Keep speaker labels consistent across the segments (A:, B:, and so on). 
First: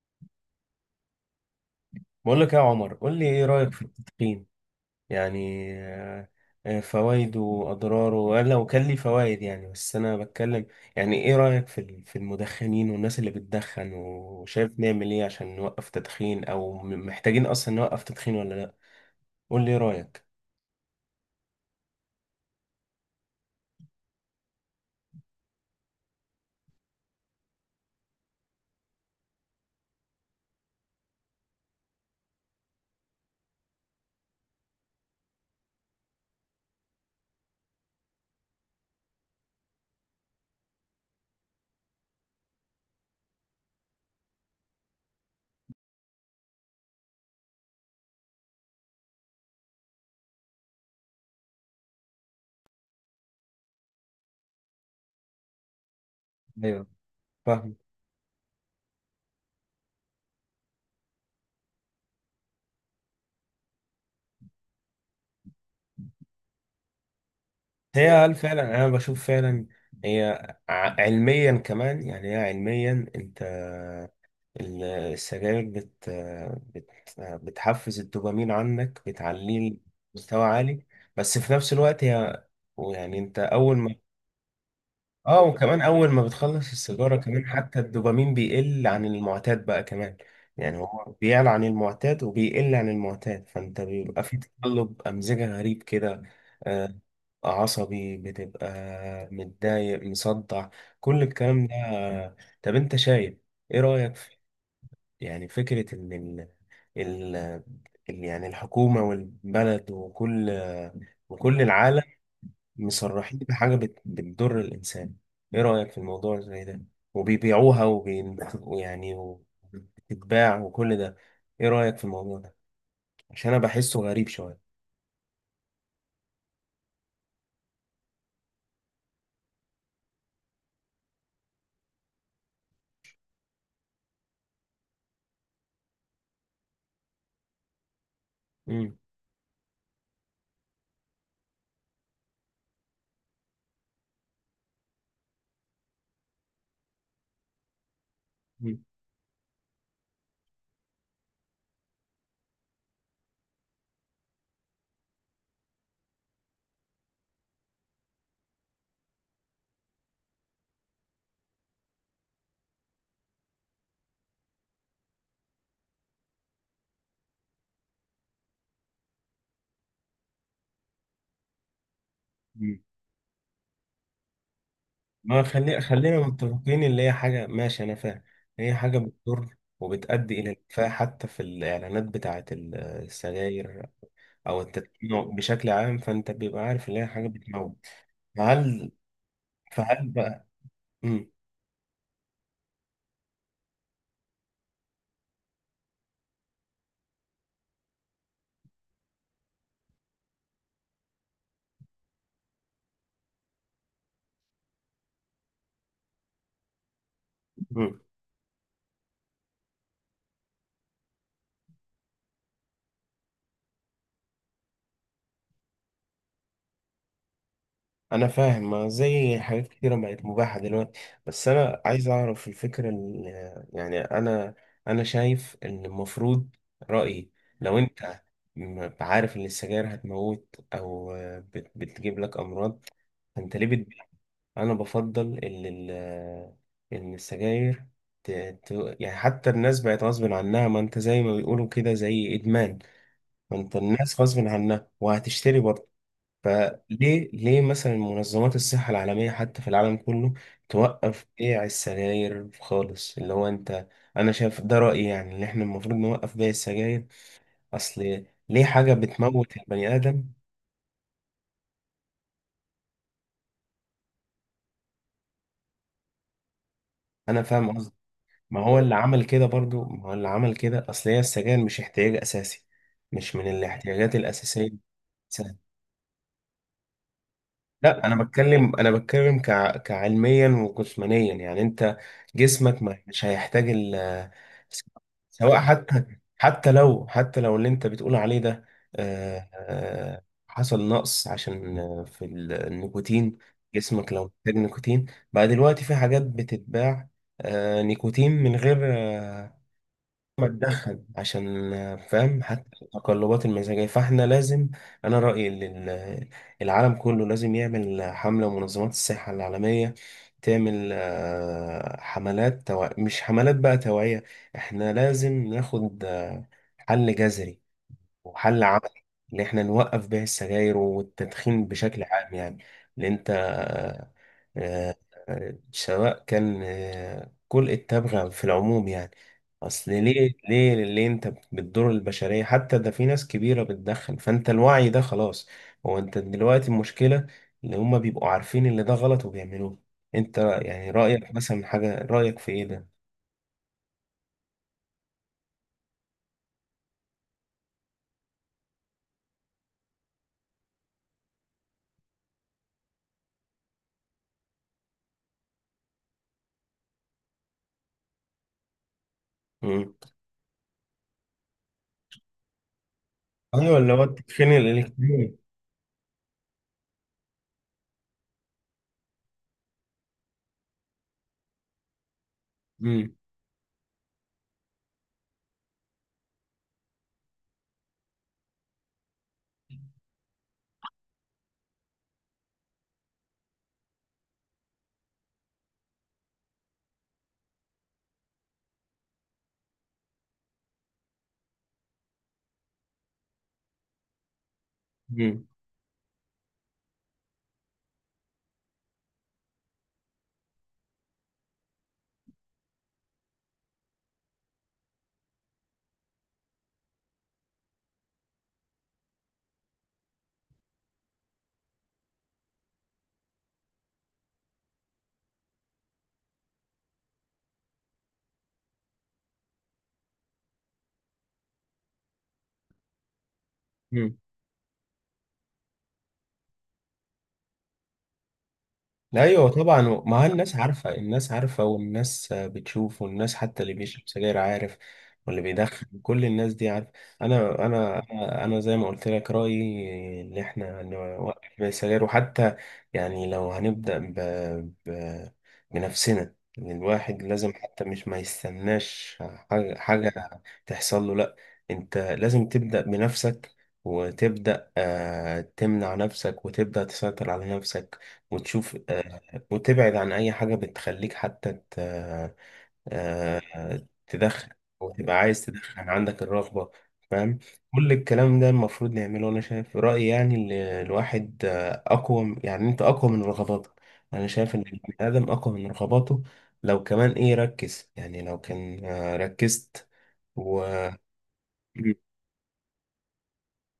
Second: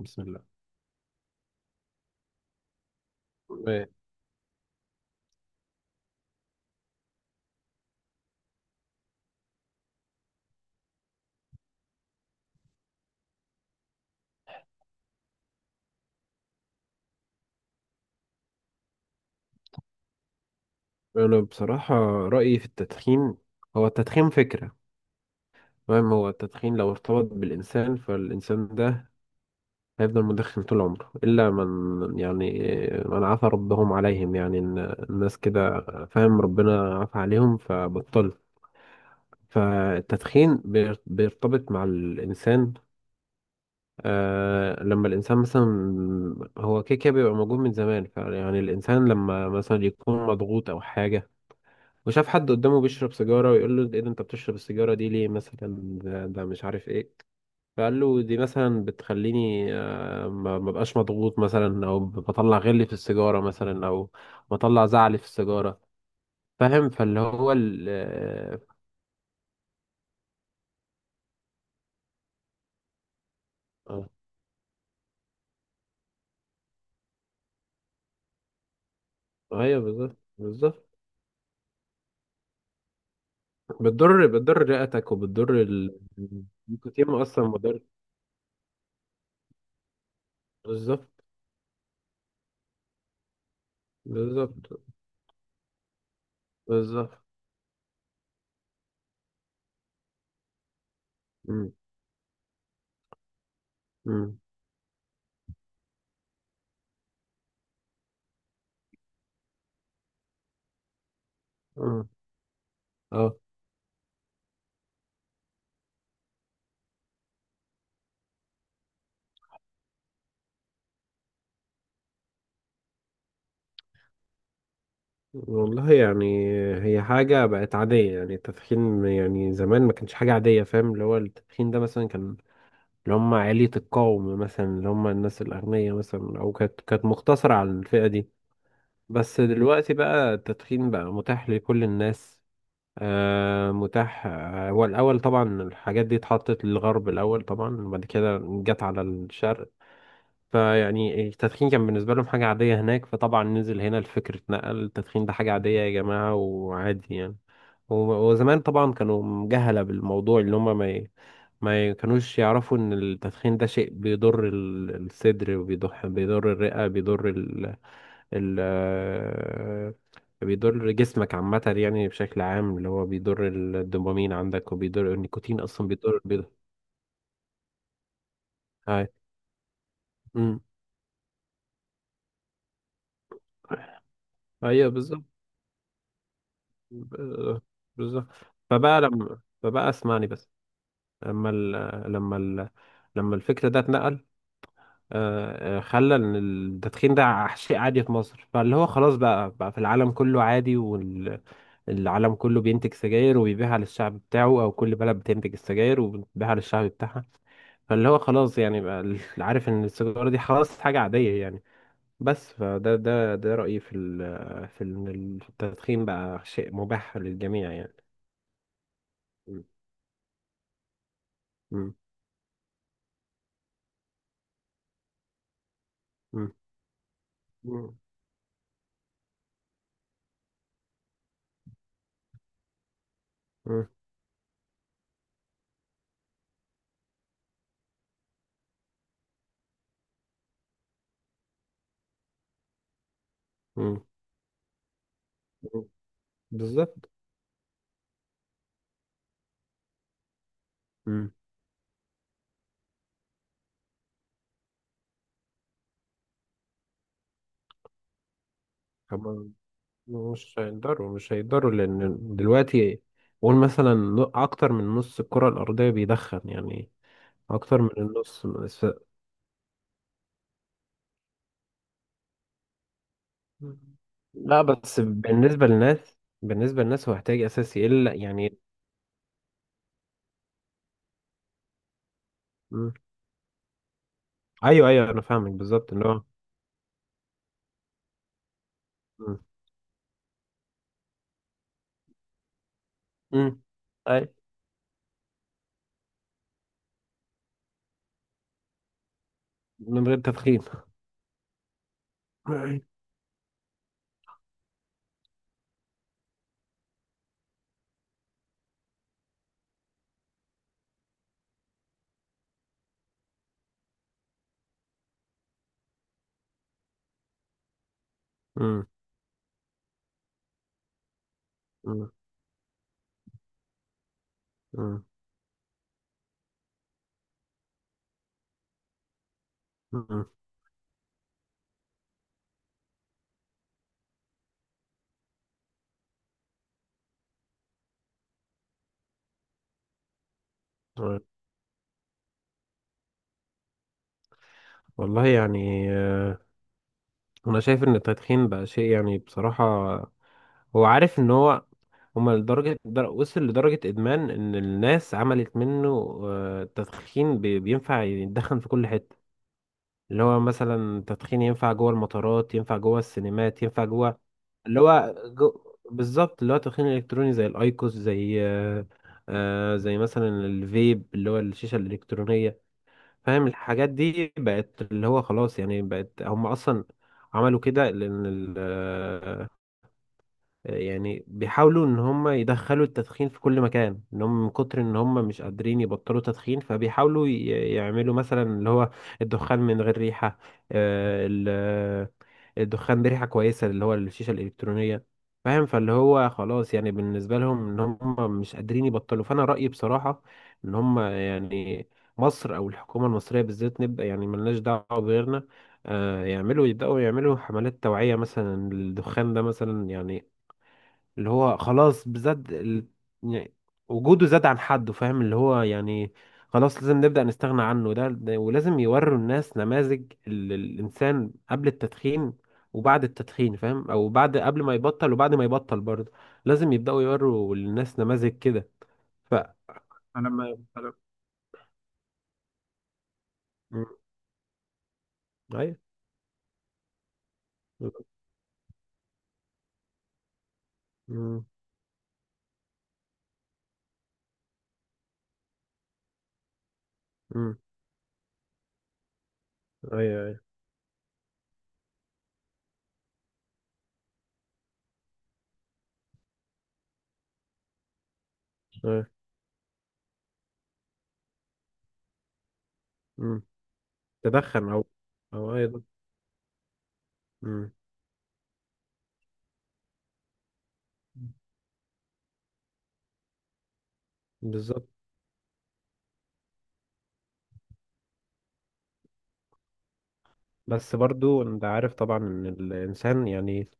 A: بسم الله.
B: بقول لك يا عمر، قول لي ايه رأيك في التدخين؟ يعني آه، فوائده واضراره. انا لو كان لي فوائد، يعني بس انا بتكلم. يعني ايه رأيك في في المدخنين والناس اللي بتدخن؟ وشايف نعمل ايه عشان نوقف تدخين، او محتاجين اصلا نوقف تدخين ولا لا؟ قول لي ايه رأيك.
A: أنا بصراحة رأيي في التدخين، هو التدخين فكرة. فاهم؟ هو التدخين لو ارتبط بالإنسان فالإنسان ده هيفضل مدخن طول عمره، إلا من يعني من عفى ربهم عليهم، يعني إن الناس كده. فاهم؟ ربنا عفى عليهم فبطل. فالتدخين بيرتبط مع الإنسان. لما الإنسان مثلا، هو كده كده بيبقى موجود من زمان، فيعني الإنسان لما مثلا يكون مضغوط أو حاجة وشاف حد قدامه بيشرب سيجارة ويقول له ايه ده، انت بتشرب السيجارة دي ليه مثلا، ده مش
B: ايوه،
A: عارف ايه.
B: فاهمك.
A: فقال له دي مثلا بتخليني ما بقاش مضغوط مثلا، او بطلع غلي في السيجارة مثلا، او بطلع زعلي في السيجارة. فاهم؟ فاللي هو ال
B: هي هل
A: آه،
B: فعلا، انا بشوف فعلا هي علميا كمان، يعني هي علميا انت
A: آه،
B: السجاير بت بت بتحفز الدوبامين عندك، بتعليه
A: ايوه بالظبط
B: لمستوى عالي.
A: بالظبط.
B: بس في نفس الوقت هي، ويعني انت اول ما
A: بتضر رئتك
B: اه.
A: وبتضر
B: وكمان اول ما بتخلص
A: النيكوتين
B: السيجارة
A: اصلا
B: كمان، حتى
A: مضر.
B: الدوبامين بيقل عن المعتاد بقى كمان. يعني
A: بالظبط
B: هو بيعلى عن المعتاد وبيقل عن المعتاد، فانت بيبقى في
A: بالظبط
B: تقلب امزجة غريب كده. آه،
A: بالظبط.
B: عصبي بتبقى، متضايق، مصدع، كل الكلام
A: مم،
B: ده. طب انت شايف ايه رأيك في،
A: مم،
B: يعني فكرة ان ال... يعني الحكومة والبلد وكل العالم
A: مم. اه.
B: مصرحين بحاجة بتضر الإنسان؟ إيه رأيك في الموضوع زي ده؟ وبيبيعوها وبي... ويعني وبتتباع وكل ده. إيه رأيك في الموضوع ده؟ عشان أنا بحسه غريب شوية.
A: والله يعني هي حاجة بقت عادية يعني التدخين. يعني زمان ما كانش حاجة عادية، فاهم؟ اللي هو التدخين ده مثلا كان اللي هم عالية القوم مثلا، اللي هم الناس الأغنياء مثلا، أو كانت مقتصرة على الفئة دي.
B: مم.
A: بس دلوقتي بقى التدخين بقى متاح لكل الناس. متاح. هو الأول طبعا الحاجات دي اتحطت للغرب الأول طبعا، وبعد كده
B: مم.
A: جت على الشرق. فيعني التدخين كان بالنسبة لهم حاجة عادية هناك، فطبعا نزل هنا الفكر، اتنقل التدخين ده حاجة عادية يا جماعة وعادي يعني. و- وزمان طبعا كانوا مجهلة بالموضوع، اللي هم ما ي- ما ي- كانوش يعرفوا ان التدخين ده شيء بيضر الصدر، وبيضر الرئة، بيضر ال ال آه، بيضر جسمك عامة يعني، بشكل
B: مم.
A: عام اللي هو بيضر الدوبامين عندك، وبيضر،
B: ما
A: النيكوتين اصلا
B: خلينا
A: بيضر.
B: متفقين اللي هي حاجة، ماشي أنا فاهم. هي حاجة
A: هاي.
B: بتضر وبتؤدي إلى
A: مم.
B: الإدفاع، حتى في الإعلانات بتاعة السجاير أو
A: ايوه بالظبط.
B: التدخين بشكل عام. فأنت بيبقى عارف اللي هي حاجة
A: ب-
B: بتموت.
A: بالظبط.
B: فهل
A: فبقى
B: فهل
A: اسمعني
B: بقى.
A: بس.
B: مم.
A: لما ال... لما ال... لما الفكر ده اتنقل. خلى ان التدخين ده شيء عادي في مصر، فاللي هو خلاص بقى في العالم كله عادي، والعالم كله بينتج سجاير وبيبيعها للشعب بتاعه، او كل بلد بتنتج السجاير وبتبيعها للشعب بتاعها.
B: مم.
A: فاللي هو خلاص يعني بقى عارف ان السيجارة دي خلاص حاجة عادية يعني. بس فده ده ده رأيي في إن التدخين بقى شيء مباح للجميع يعني.
B: انا فاهم، ما زي حاجات كتيره بقت مباحه دلوقتي. بس انا
A: مم.
B: عايز اعرف الفكره يعني انا شايف ان المفروض،
A: مم.
B: رايي، لو
A: مم.
B: انت عارف ان السجاير هتموت، او بتجيب لك امراض، فانت ليه
A: مم.
B: بتبيع؟ انا بفضل ان ان السجاير ت- يعني حتى الناس بقت غصب عنها. ما انت زي ما بيقولوا كده زي ادمان، ما انت
A: مم.
B: الناس غصب عنها وهتشتري برضه.
A: بالظبط.
B: فليه، مثلا منظمات الصحة العالمية حتى في العالم كله، توقف
A: مم.
B: بيع السجاير خالص؟ اللي هو انت، انا شايف ده رأيي، يعني ان احنا المفروض نوقف بيع السجاير. اصل ليه حاجة
A: هما
B: بتموت البني آدم؟
A: مش هيقدروا لأن دلوقتي، قول مثلا، أكتر من نص الكرة الأرضية بيدخن يعني.
B: انا فاهم
A: أكتر من
B: قصدي.
A: النص.
B: ما هو اللي
A: ف-
B: عمل كده برضو، ما هو اللي عمل كده، اصل هي السجاير مش احتياج اساسي، مش من الاحتياجات
A: لا،
B: الأساسية.
A: بس بالنسبة للناس هو احتياج أساسي،
B: لا
A: إلا
B: انا
A: يعني.
B: بتكلم، انا بتكلم كعلميا وجسمانيا. يعني انت جسمك
A: مم.
B: مش هيحتاج ال...
A: أيوه أيوه أنا فاهمك
B: سواء
A: بالظبط إن
B: حتى،
A: هو.
B: حتى لو، اللي انت بتقول عليه ده،
A: مم.
B: حصل نقص عشان في النيكوتين.
A: مم.
B: جسمك لو
A: أي.
B: محتاج نيكوتين، بقى دلوقتي في حاجات بتتباع، نيكوتين من غير
A: من غير
B: ما
A: تدخين.
B: تدخل عشان فاهم حتى
A: مم.
B: التقلبات المزاجية. فاحنا لازم، أنا رأيي إن العالم كله لازم يعمل حملة. منظمات الصحة العالمية تعمل حملات مش حملات بقى توعية، احنا لازم ناخد حل جذري وحل
A: مم.
B: عملي، ان احنا نوقف بيع السجاير والتدخين بشكل عام يعني. لان انت، آه،
A: مم.
B: سواء كان كل التبغ في العموم يعني. اصل
A: مم.
B: ليه، انت بتضر البشرية؟ حتى ده في ناس كبيرة بتدخن، فانت الوعي ده خلاص. هو انت دلوقتي المشكلة اللي هما بيبقوا عارفين اللي ده غلط وبيعملوه. انت يعني رأيك مثلا حاجة، رأيك في ايه ده؟
A: والله يعني انا شايف ان التدخين بقى شيء يعني بصراحة هو عارف ان هو، هما لدرجة، وصل لدرجة ادمان، ان الناس عملت منه تدخين. بينفع يتدخن في كل حتة،
B: مم.
A: اللي هو مثلا تدخين ينفع جوه المطارات، ينفع جوه السينمات،
B: ايوه
A: ينفع
B: اللي هو
A: جوه
B: التدخين
A: اللي هو
B: الالكتروني.
A: جو... بالظبط. اللي هو التدخين الالكتروني زي الايكوس، زي آه، آه، زي مثلا الفيب، اللي هو الشيشة الالكترونية.
B: مم.
A: فاهم؟ الحاجات دي بقت اللي هو خلاص يعني، بقت، هم اصلا عملوا كده لان يعني بيحاولوا ان هم يدخلوا التدخين في كل مكان، ان هم من كتر ان هم مش قادرين يبطلوا تدخين، فبيحاولوا يعملوا مثلا اللي هو الدخان من غير ريحة، آه، ال- الدخان بريحة كويسة اللي هو الشيشة الإلكترونية.
B: مم.
A: فاهم؟ فاللي هو خلاص يعني بالنسبة لهم، ان هم مش قادرين يبطلوا. فانا رأيي بصراحة ان هم يعني، مصر او الحكومة المصرية بالذات، نبقى يعني ملناش دعوة بغيرنا، يبدأوا يعملوا حملات توعية مثلا، الدخان ده مثلا يعني اللي هو خلاص يعني وجوده زاد عن حده. فاهم؟ اللي هو يعني خلاص لازم نبدأ نستغنى عنه. ده ولازم يوروا الناس نماذج الإنسان قبل التدخين وبعد التدخين. فاهم؟ أو
B: مم.
A: بعد، قبل ما يبطل وبعد ما يبطل برضه، لازم يبدأوا يوروا للناس نماذج كده. ف
B: ايوه طبعا، ما هي
A: أنا
B: الناس
A: ما
B: عارفه،
A: أنا-
B: الناس عارفه، والناس بتشوف، والناس حتى اللي
A: مم.
B: بيشرب سجاير عارف، واللي
A: أيوه.
B: بيدخن كل الناس دي عارفه. انا انا انا زي ما قلت لك رايي، ان احنا
A: مم.
B: نوقف بيع السجاير. وحتى يعني لو ب... بنفسنا، إن الواحد لازم
A: مم.
B: حتى مش ما يستناش
A: أيوه أيوه
B: حاجة تحصل له، لا، انت لازم تبدا بنفسك، وتبدا تمنع نفسك، وتبدا تسيطر على نفسك، وتشوف
A: أيوه.
B: وتبعد عن أي حاجة بتخليك حتى ت... آه،
A: مم.
B: تدخن،
A: تدخن. أو
B: أو تبقى عايز
A: أو أيوه.
B: تدخن، عندك الرغبة، فاهم.
A: مم.
B: كل الكلام ده المفروض نعمله أنا شايف في رأيي. يعني الواحد أقوى يعني، أنت أقوى من رغباتك. أنا شايف إن
A: بالظبط.
B: البني آدم أقوى من رغباته، لو كمان إيه ركز، يعني لو كان ركزت و.
A: بس برضو انت
B: مم.
A: عارف طبعا ان الانسان يعني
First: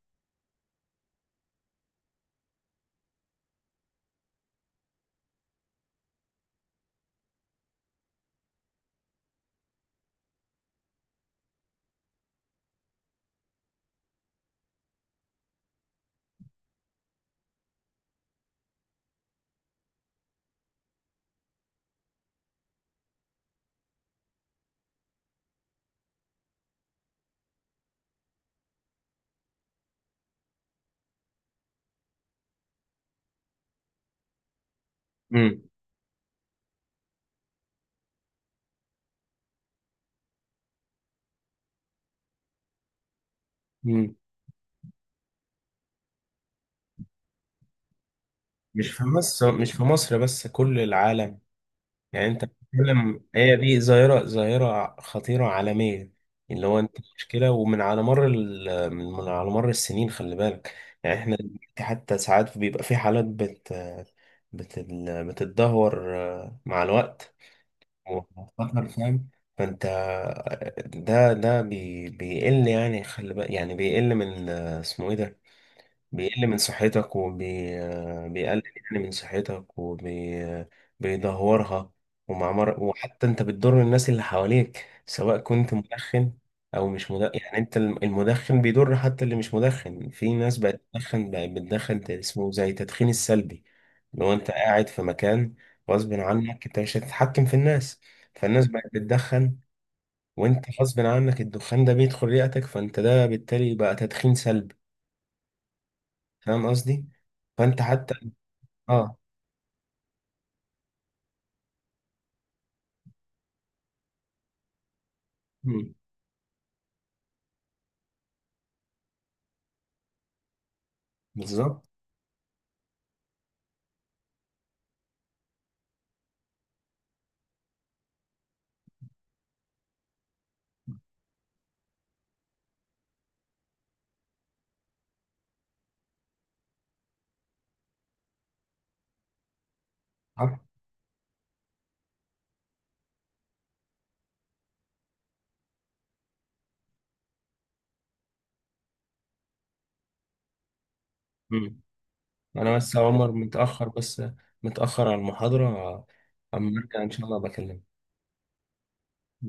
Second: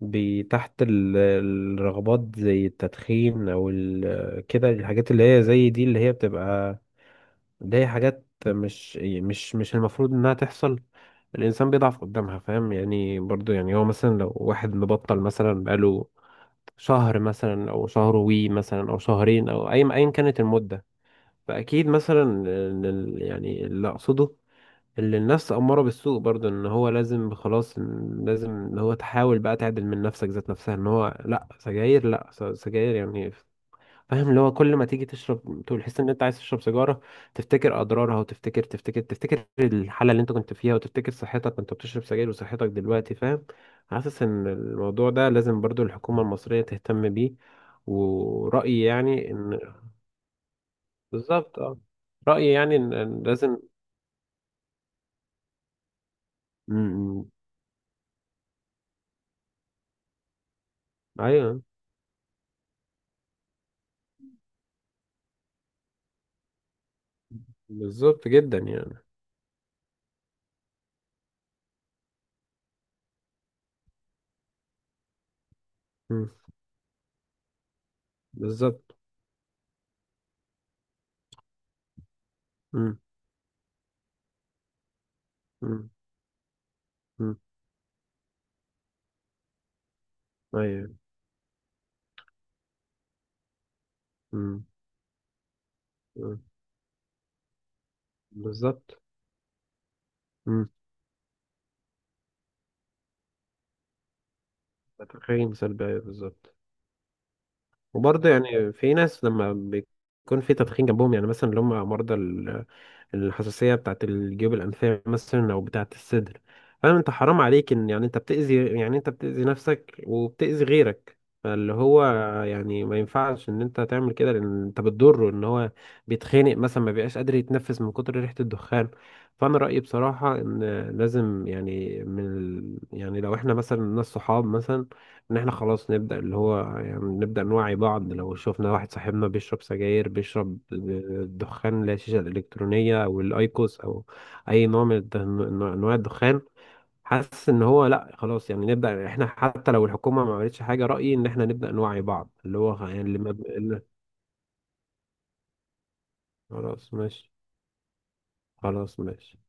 A: تحت الرغبات زي التدخين، او كده الحاجات اللي هي زي دي، اللي هي بتبقى اللي هي حاجات مش المفروض انها تحصل، الانسان بيضعف قدامها. فاهم يعني؟ برضو يعني، هو مثلا لو واحد مبطل مثلا بقاله شهر مثلا، او شهر وي مثلا، او شهرين، او اي ايا كانت المدة، فاكيد مثلا يعني اللي اقصده، اللي الناس أمارة بالسوء برضه، إن هو لازم خلاص، إن لازم إن هو تحاول بقى تعدل من نفسك ذات نفسها، إن هو لأ سجاير، لأ سجاير يعني. فاهم؟ اللي هو كل ما تيجي
B: مم.
A: تشرب تقول تحس إن أنت عايز تشرب سيجارة، تفتكر أضرارها، وتفتكر تفتكر تفتكر الحالة اللي أنت كنت فيها، وتفتكر صحتك وأنت بتشرب سجاير وصحتك دلوقتي. فاهم؟
B: مم.
A: حاسس إن الموضوع ده لازم برضه الحكومة المصرية تهتم بيه. ورأيي
B: مش في
A: يعني
B: مصر،
A: إن،
B: بس كل العالم.
A: بالظبط. أه.
B: يعني انت
A: رأيي يعني إن
B: بتتكلم، هي
A: لازم.
B: دي ظاهرة، ظاهرة خطيرة عالمية. اللي
A: م-
B: هو انت
A: م-
B: مشكلة، ومن على مر من على مر السنين، خلي بالك. يعني احنا
A: أيوه
B: دلوقتي حتى ساعات بيبقى في حالات بت بت بتتدهور مع الوقت،
A: بالظبط جدا
B: وخطر،
A: يعني.
B: فاهم. فانت ده، بيقل، يعني خلي بالك يعني بيقل من، اسمه ايه ده،
A: مم.
B: بيقل من صحتك، وبيقلل
A: بالظبط.
B: يعني من صحتك، وبيدهورها.
A: مم.
B: وحتى انت بتضر الناس اللي حواليك، سواء كنت
A: مم.
B: مدخن او مش مدخن.
A: مم.
B: يعني انت المدخن بيضر حتى اللي مش مدخن. في ناس بقت
A: ايوه.
B: تدخن، اسمه زي التدخين السلبي. لو انت
A: مم.
B: قاعد في مكان، غصب
A: مم.
B: عنك انت مش هتتحكم في الناس، فالناس بقت
A: بالظبط.
B: بتدخن، وانت
A: مم.
B: غصب عنك الدخان ده بيدخل رئتك، فانت ده بالتالي بقى تدخين سلبي.
A: تدخين سلبي، ايوه بالظبط.
B: فاهم قصدي؟ فانت حتى
A: وبرضه يعني في
B: اه.
A: ناس لما بيكون في تدخين جنبهم، يعني مثلا اللي هم مرضى الحساسية بتاعت الجيوب الأنفية مثلا أو
B: مم.
A: بتاعت الصدر، فاهم؟ أنت حرام عليك إن يعني أنت بتأذي، يعني أنت بتأذي نفسك وبتأذي غيرك. فاللي
B: بالظبط.
A: هو يعني ما ينفعش إن أنت تعمل كده، لأن أنت بتضره إن هو بيتخانق مثلا، ما بيبقاش قادر يتنفس من كتر ريحة الدخان. فأنا رأيي بصراحة إن لازم يعني، يعني لو إحنا مثلا ناس صحاب مثلا، إن إحنا خلاص نبدأ اللي هو يعني نبدأ نوعي بعض، لو شفنا واحد صاحبنا بيشرب سجاير، بيشرب
B: صح.
A: دخان اللي هي الشيشة الإلكترونية أو الأيكوس أو أي نوع من أنواع الدخان، حاسس إن هو لأ خلاص، يعني نبدأ إحنا حتى لو الحكومة ما عملتش حاجة. رأيي إن إحنا نبدأ
B: مم.
A: نوعي بعض، اللي
B: انا
A: هو
B: بس يا
A: يعني اللي
B: عمر
A: ما ب- اللي-
B: متاخر، بس متاخر على المحاضره. اما
A: خلاص
B: ارجع ان شاء
A: ماشي.
B: الله بكلمك.
A: خلاص ماشي.